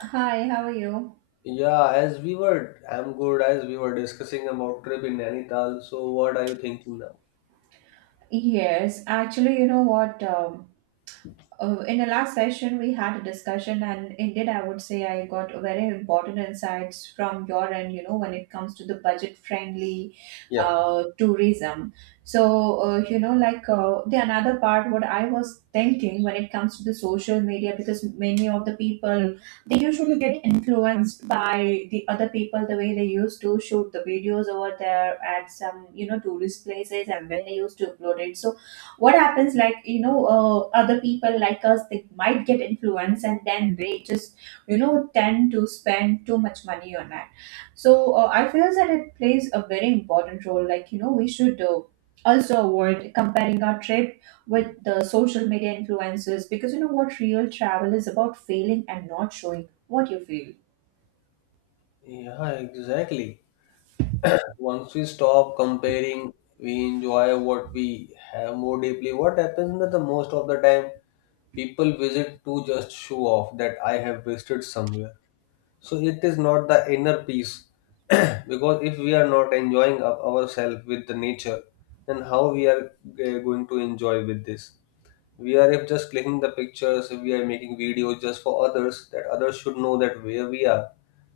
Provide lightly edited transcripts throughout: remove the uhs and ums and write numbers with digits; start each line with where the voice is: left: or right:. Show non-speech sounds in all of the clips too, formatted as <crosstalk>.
right: Hi, how are you?
left: Yeah, as we were, I'm good. As we were discussing about trip in Nainital, so what are you thinking now?
right: Yes, actually, you know what? In the last session we had a discussion, and indeed I would say I got very important insights from your end, you know, when it comes to the budget friendly
left: Yeah.
right: tourism. So, you know, the another part what I was thinking when it comes to the social media, because many of the people, they usually get influenced by the other people, the way they used to shoot the videos over there at some, you know, tourist places, and then they used to upload it. So what happens, like, you know, other people like us, they might get influenced, and then they just, you know, tend to spend too much money on that. So, I feel that it plays a very important role, like, you know, we should also avoid comparing our trip with the social media influencers, because you know what, real travel is about failing and not showing what you feel.
left: Yeah, exactly. Once we stop comparing, we enjoy what we have more deeply. What happens that the most of the time, people visit to just show off that I have visited somewhere. So it is not the inner peace, <clears throat> because if we are not enjoying of ourselves with the nature, then how we are going to enjoy with this? We are if just clicking the pictures, if we are making videos just for others that others should know that where we are,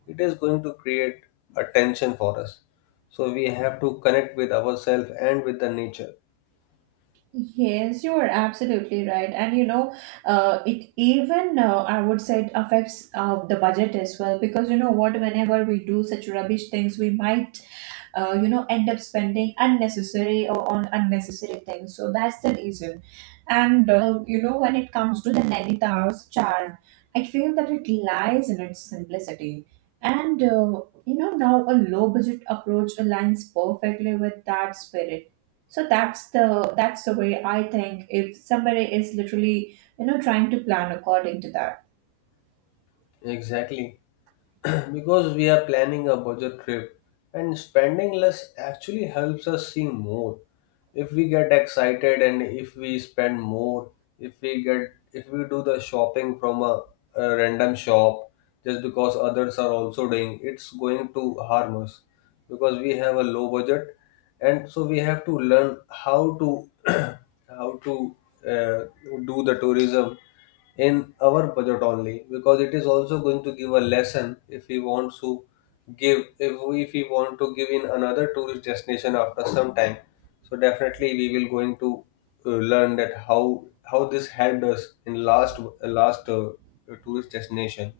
left: it is going to create a tension for us. So we have to connect with ourselves and with the nature.
right: Yes, you are absolutely right. And you know, it even I would say it affects the budget as well, because you know what, whenever we do such rubbish things, we might you know, end up spending unnecessary or on unnecessary things, so that's the reason. And you know, when it comes to the nainita's charm, I feel that it lies in its simplicity. And you know, now a low budget approach aligns perfectly with that spirit. So that's the— that's the way I think, if somebody is literally, you know, trying to plan according to that.
left: Exactly. <clears throat> Because we are planning a budget trip and spending less actually helps us see more. If we get excited and if we spend more, if we get if we do the shopping from a random shop just because others are also doing, it's going to harm us because we have a low budget. And so we have to learn how to <clears throat> how to uh, do the tourism in our budget only, because it is also going to give a lesson if we want to give, if we want to give in another tourist destination after some time. So definitely we will going to learn that how this helped us in last tourist destination.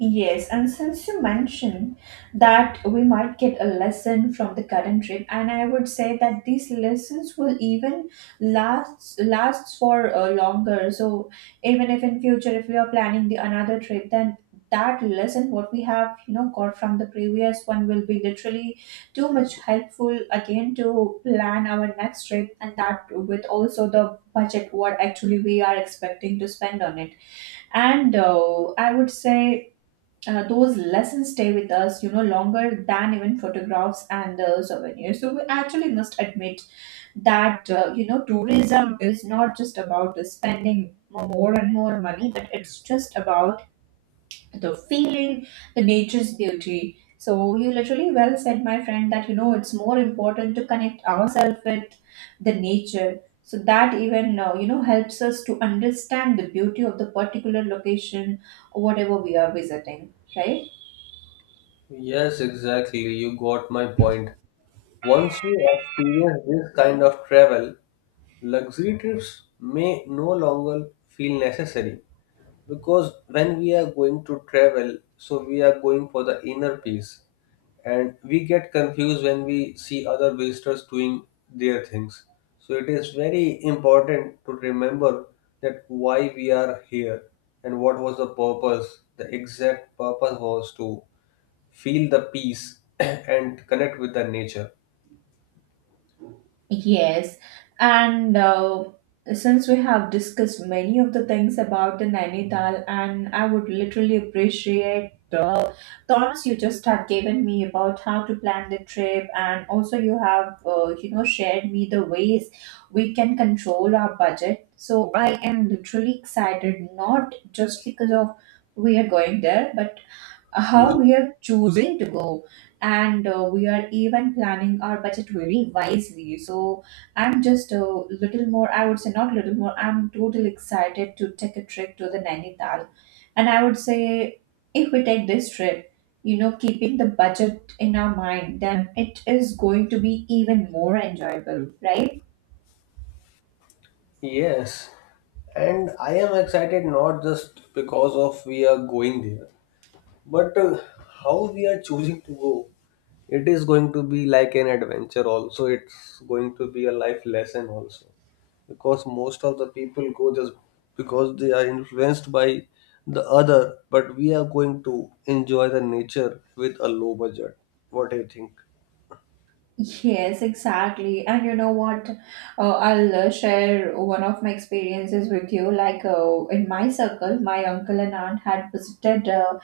right: Yes, and since you mentioned that we might get a lesson from the current trip, and I would say that these lessons will even last— lasts for longer. So even if in future if we are planning the another trip, then that lesson what we have, you know, got from the previous one will be literally too much helpful again to plan our next trip, and that with also the budget what actually we are expecting to spend on it. And I would say those lessons stay with us, you know, longer than even photographs and souvenirs. So we actually must admit that, you know, tourism is not just about spending more and more money, but it's just about the feeling, the nature's beauty. So you literally well said, my friend, that, you know, it's more important to connect ourselves with the nature. So that even, you know, helps us to understand the beauty of the particular location, whatever we are visiting, right?
left: Yes, exactly, you got my point. Once you experience this kind of travel, luxury trips may no longer feel necessary, because when we are going to travel, so we are going for the inner peace and we get confused when we see other visitors doing their things. So it is very important to remember that why we are here and what was the purpose. The exact purpose was to feel the peace <clears throat> and connect with the nature.
right: Yes, and since we have discussed many of the things about the Nainital, and I would literally appreciate the thoughts you just have given me about how to plan the trip, and also you have you know, shared me the ways we can control our budget. So I am literally excited, not just because of we are going there, but how we are choosing to go. And we are even planning our budget very wisely. So I'm just a little more, I would say, not little more, I'm totally excited to take a trip to the Nainital. And I would say, if we take this trip, you know, keeping the budget in our mind, then it is going to be even more enjoyable, right?
left: Yes, and I am excited not just because of we are going there, but how we are choosing to go. It is going to be like an adventure also. It's going to be a life lesson also. Because most of the people go just because they are influenced by the other, but we are going to enjoy the nature with a low budget. What do you think?
right: Yes, exactly. And you know what? I'll share one of my experiences with you. Like in my circle, my uncle and aunt had visited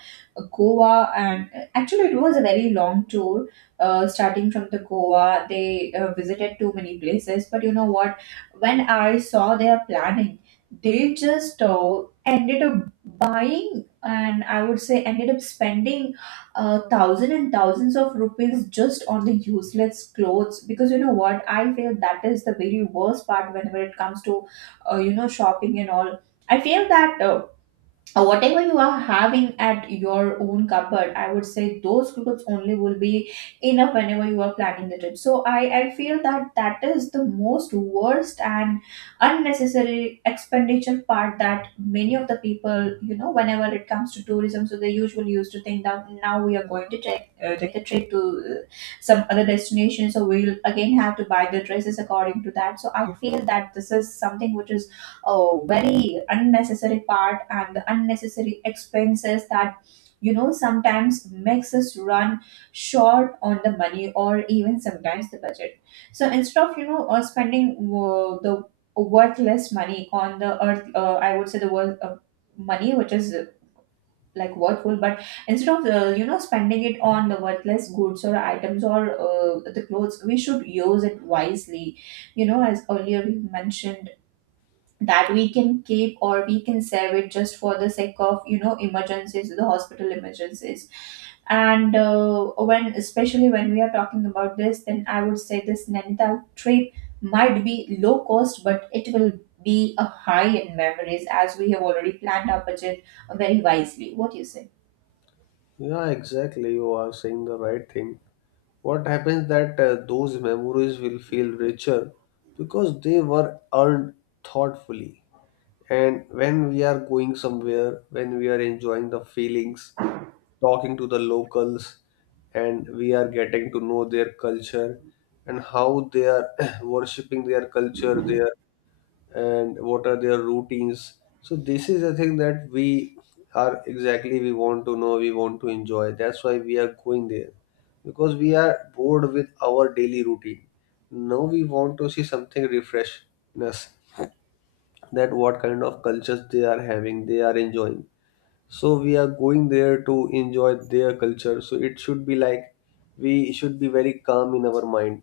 right: Goa, and actually, it was a very long tour. Starting from the Goa, they visited too many places. But you know what? When I saw their planning, they just ended up buying, and I would say ended up spending thousands and thousands of rupees just on the useless clothes, because you know what, I feel that is the very worst part whenever it comes to you know, shopping and all. I feel that or whatever you are having at your own cupboard, I would say those clothes only will be enough whenever you are planning the trip. So I feel that that is the most worst and unnecessary expenditure part, that many of the people, you know, whenever it comes to tourism, so they usually used to think that now we are going to take take a trip to some other destination, so we'll again have to buy the dresses according to that. So I feel that this is something which is— oh, very unnecessary part and the unnecessary expenses that, you know, sometimes makes us run short on the money, or even sometimes the budget. So instead of, you know, spending the worthless money on the earth, I would say the worth— money which is like worthful, but instead of you know, spending it on the worthless goods or items or the clothes, we should use it wisely, you know, as earlier we mentioned, that we can keep or we can save it just for the sake of, you know, emergencies, the hospital emergencies. And when— especially when we are talking about this, then I would say this Nainital trip might be low cost, but it will be a high in memories, as we have already planned our budget very wisely. What do you say?
left: Yeah, exactly. You are saying the right thing. What happens that those memories will feel richer because they were earned thoughtfully. And when we are going somewhere, when we are enjoying the feelings, talking to the locals, and we are getting to know their culture and how they are <clears throat> worshipping their culture, their and what are their routines. So this is the thing that we are exactly, we want to know, we want to enjoy. That's why we are going there, because we are bored with our daily routine. Now we want to see something refreshness, that what kind of cultures they are having, they are enjoying. So we are going there to enjoy their culture. So it should be like we should be very calm in our mind,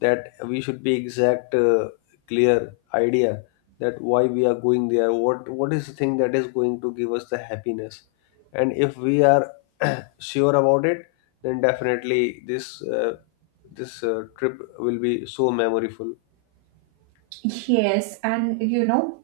left: that we should be exact clear idea that why we are going there, what is the thing that is going to give us the happiness. And if we are <clears throat> sure about it, then definitely this trip will be so memorable.
right: Yes, and you know,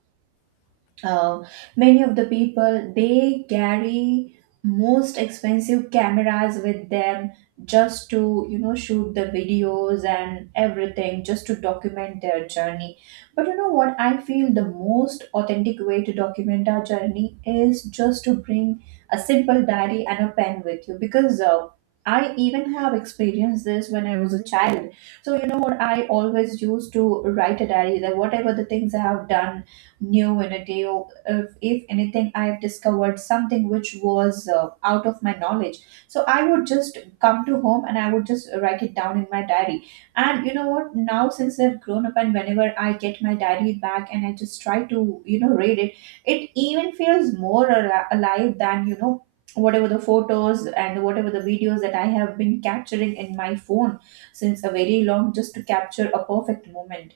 right: uh, many of the people, they carry most expensive cameras with them just to, you know, shoot the videos and everything, just to document their journey. But you know what, I feel the most authentic way to document our journey is just to bring a simple diary and a pen with you, because I even have experienced this when I was a child. So you know what, I always used to write a diary, that whatever the things I have done new in a day, or if anything I have discovered something which was out of my knowledge, so I would just come to home and I would just write it down in my diary. And you know what, now since I've grown up and whenever I get my diary back and I just try to, you know, read it, it even feels more alive than, you know, whatever the photos and whatever the videos that I have been capturing in my phone since a very long, just to capture a perfect moment.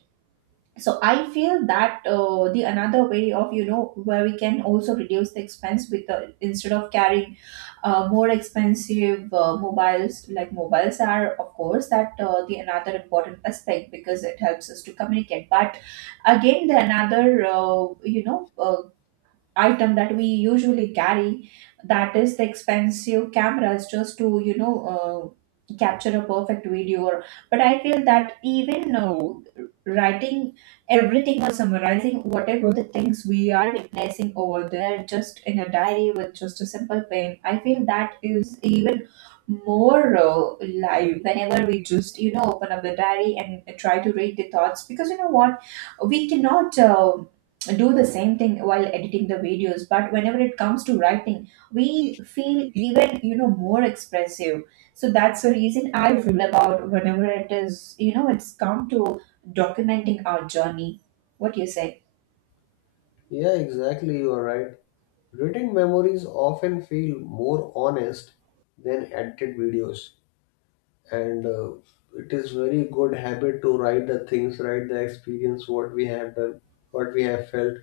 right: So I feel that the another way of, you know, where we can also reduce the expense with the— instead of carrying more expensive mobiles— like mobiles are of course that the another important aspect, because it helps us to communicate. But again, the another you know, item that we usually carry, that is the expensive cameras, just to, you know, capture a perfect video, or— but I feel that even writing everything or summarizing whatever the things we are replacing over there, just in a diary with just a simple pen, I feel that is even more live whenever we just, you know, open up the diary and try to read the thoughts. Because you know what, we cannot do the same thing while editing the videos, but whenever it comes to writing, we feel even, you know, more expressive. So that's the reason I feel about, whenever it is, you know, it's come to documenting our journey. What do you say?
left: Yeah, exactly, you are right. Written memories often feel more honest than edited videos. And it is very good habit to write the things, write the experience what we have done, what we have felt.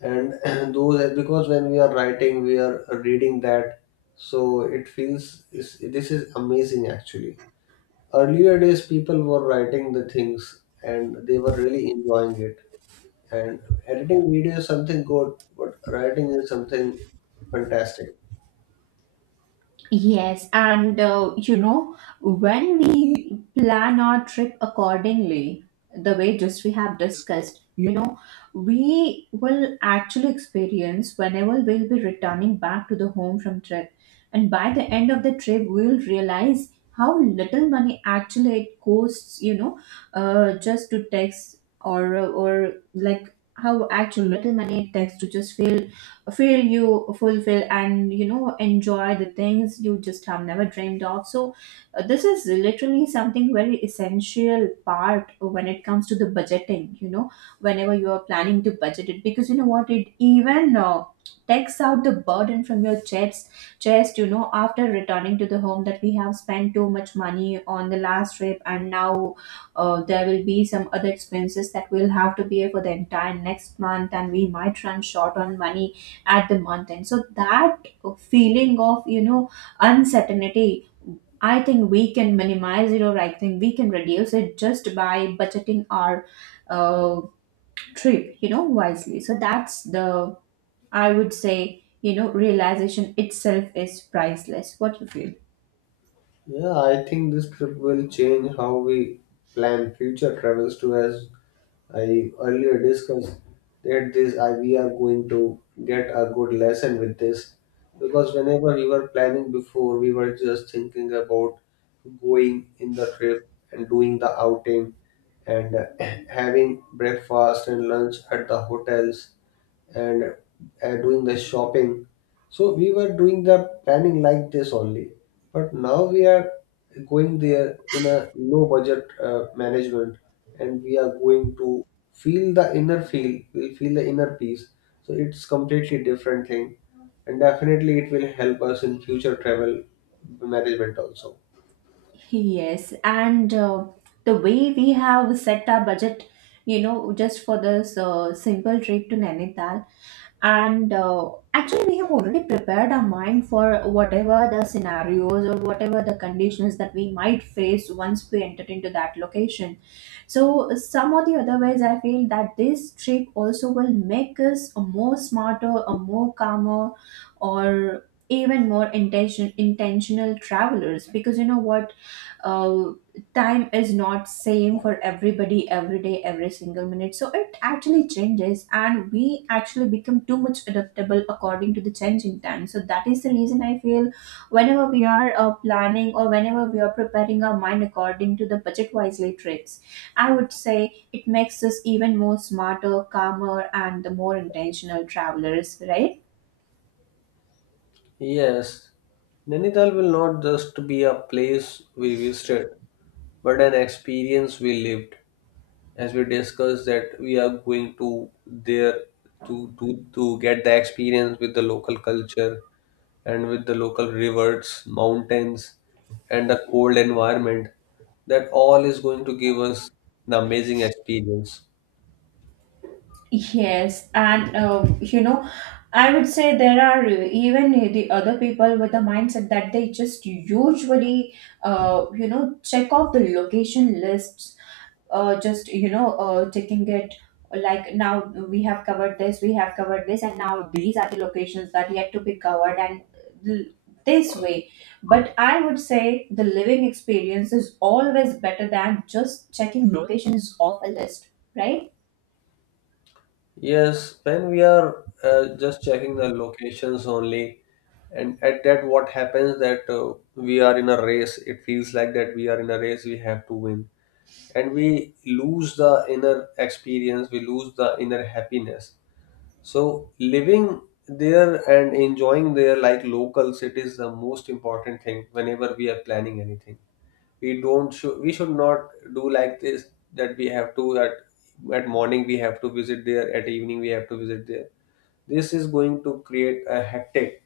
left: And <clears throat> those, because when we are writing we are reading that. So it feels this is amazing. Actually, earlier days people were writing the things and they were really enjoying it. And editing video is something good, but writing is something fantastic.
right: Yes, and you know, when we plan our trip accordingly, the way just we have discussed, you know, we will actually experience whenever we'll be returning back to the home from trip. And by the end of the trip, we'll realize how little money actually it costs, you know, just to text, or like how actual little money it takes to just feel you fulfill and, you know, enjoy the things you just have never dreamed of. So this is literally something very essential part when it comes to the budgeting, you know, whenever you are planning to budget it. Because you know what, it even takes out the burden from your chest, you know, after returning to the home, that we have spent too much money on the last trip, and now there will be some other expenses that we'll have to pay for the entire next month, and we might run short on money at the month end. So that feeling of, you know, uncertainty, I think we can minimize it, or I think we can reduce it, just by budgeting our uh, trip, you know, wisely. So that's the— I would say, you know, realization itself is priceless. What you feel?
left: Yeah, I think this trip will change how we plan future travels too. As I earlier discussed, that we are going to get a good lesson with this, because whenever we were planning before, we were just thinking about going in the trip and doing the outing and <clears throat> having breakfast and lunch at the hotels, and doing the shopping. So we were doing the planning like this only, but now we are going there in a low budget management, and we are going to feel the inner feel. We'll feel the inner peace. So it's completely different thing, and definitely it will help us in future travel management also.
right: Yes, and the way we have set our budget, you know, just for this simple trip to Nainital. And actually we have already prepared our mind for whatever the scenarios or whatever the conditions that we might face once we enter into that location, so some or the other ways I feel that this trip also will make us a more smarter, a more calmer, or even more intentional travelers. Because you know what, uh, time is not same for everybody, every day, every single minute, so it actually changes and we actually become too much adaptable according to the changing time. So that is the reason I feel whenever we are planning or whenever we are preparing our mind according to the budget wisely tricks, I would say it makes us even more smarter, calmer, and the more intentional travelers, right?
left: Yes, Nainital will not just be a place we visited, but an experience we lived. As we discussed that we are going to there to get the experience with the local culture and with the local rivers, mountains, and the cold environment. That all is going to give us the amazing experience.
right: Yes, and you know, I would say there are even the other people with the mindset that they just usually, you know, check off the location lists, just you know, taking it like now we have covered this, we have covered this, and now these are the locations that yet to be covered, and l- this way. But I would say the living experience is always better than just checking locations off a list, right?
left: Yes, when we are just checking the locations only, and at that, what happens that we are in a race. It feels like that we are in a race. We have to win, and we lose the inner experience. We lose the inner happiness. So living there and enjoying there like locals, it is the most important thing. Whenever we are planning anything, we should not do like this, that we have to at morning we have to visit there, at evening we have to visit there. This is going to create a hectic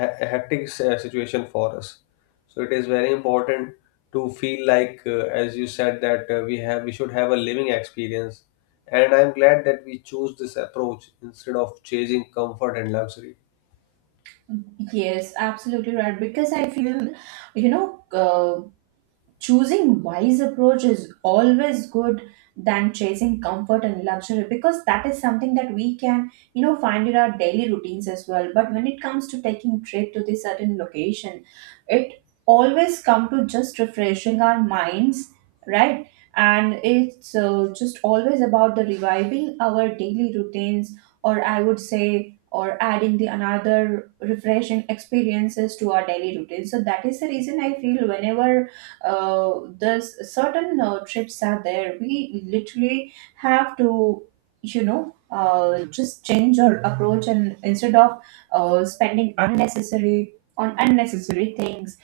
left: a hectic situation for us. So it is very important to feel like, as you said, that we should have a living experience. And I'm glad that we choose this approach instead of chasing comfort and luxury.
right: Yes, absolutely right. Because I feel, you know, uh, choosing wise approach is always good than chasing comfort and luxury, because that is something that we can you know find in our daily routines as well. But when it comes to taking trip to this certain location, it always come to just refreshing our minds, right? And it's just always about the reviving our daily routines, or I would say or adding the another refreshing experiences to our daily routine. So that is the reason I feel whenever uh, there's certain trips are there, we literally have to you know just change our approach, and instead of spending unnecessary on unnecessary things,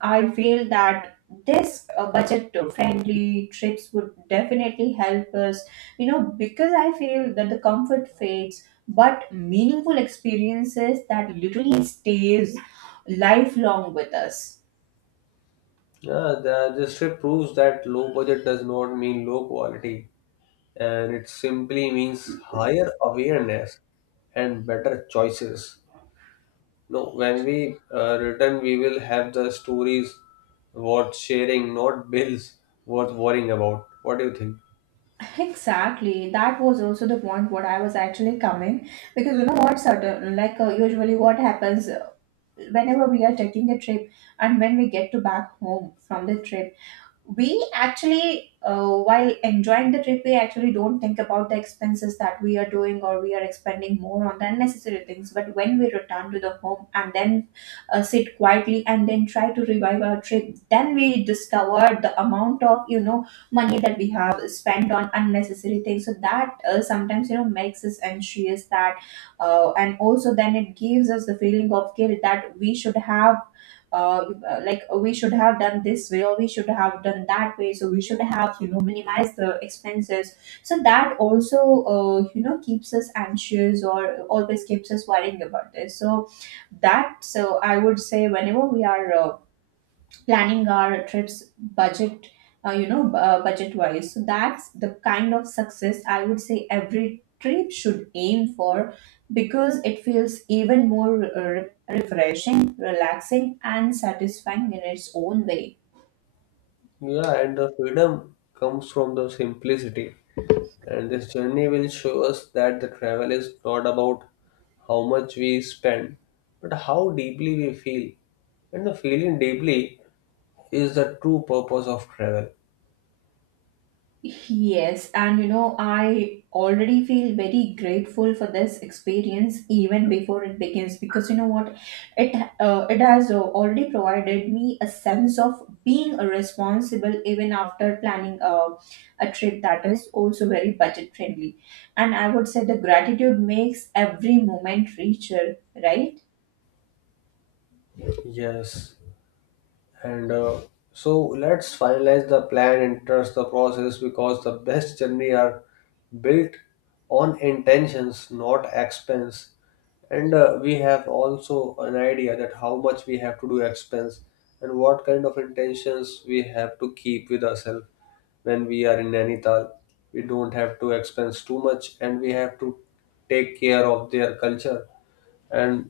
right: I feel that this budget friendly trips would definitely help us, you know. Because I feel that the comfort fades, but meaningful experiences that literally stays lifelong with us.
left: Yeah, this trip proves that low budget does not mean low quality, and it simply means higher awareness and better choices. No, when we return, we will have the stories worth sharing, not bills worth worrying about. What do you think?
right: Exactly. That was also the point what I was actually coming. Because you know what, certain like usually what happens, whenever we are taking a trip and when we get to back home from the trip, we actually while enjoying the trip we actually don't think about the expenses that we are doing, or we are expending more on the unnecessary things. But when we return to the home and then sit quietly and then try to revive our trip, then we discover the amount of you know money that we have spent on unnecessary things. So that sometimes you know makes us anxious that and also then it gives us the feeling of guilt that we should have, we should have done this way or we should have done that way, so we should have you know minimized the expenses. So that also you know keeps us anxious or always keeps us worrying about this. So that, so I would say whenever we are planning our trips budget, budget wise, so that's the kind of success I would say every trip should aim for, because it feels even more refreshing, relaxing, and satisfying in its own way.
left: Yeah, and the freedom comes from the simplicity. And this journey will show us that the travel is not about how much we spend, but how deeply we feel. And the feeling deeply is the true purpose of travel.
right: Yes, and you know, I already feel very grateful for this experience even before it begins. Because you know what, it it has already provided me a sense of being responsible even after planning a trip that is also very budget friendly. And I would say the gratitude makes every moment richer, right?
left: Yes, and so let's finalize the plan and trust the process, because the best journey are built on intentions, not expense. And we have also an idea that how much we have to do expense and what kind of intentions we have to keep with ourselves when we are in Nainital. We don't have to expense too much, and we have to take care of their culture and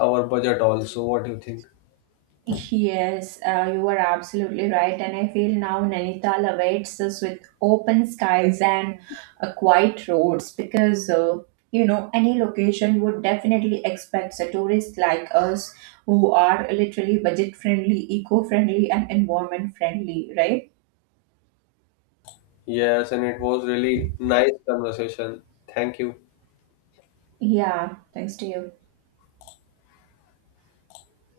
left: our budget also. What do you think?
right: Yes, you are absolutely right. And I feel now Nainital awaits us with open skies and quiet roads. Because, any location would definitely expect a tourist like us who are literally budget friendly, eco friendly, and environment friendly, right?
left: Yes, and it was really nice conversation. Thank you.
right: Yeah, thanks to you.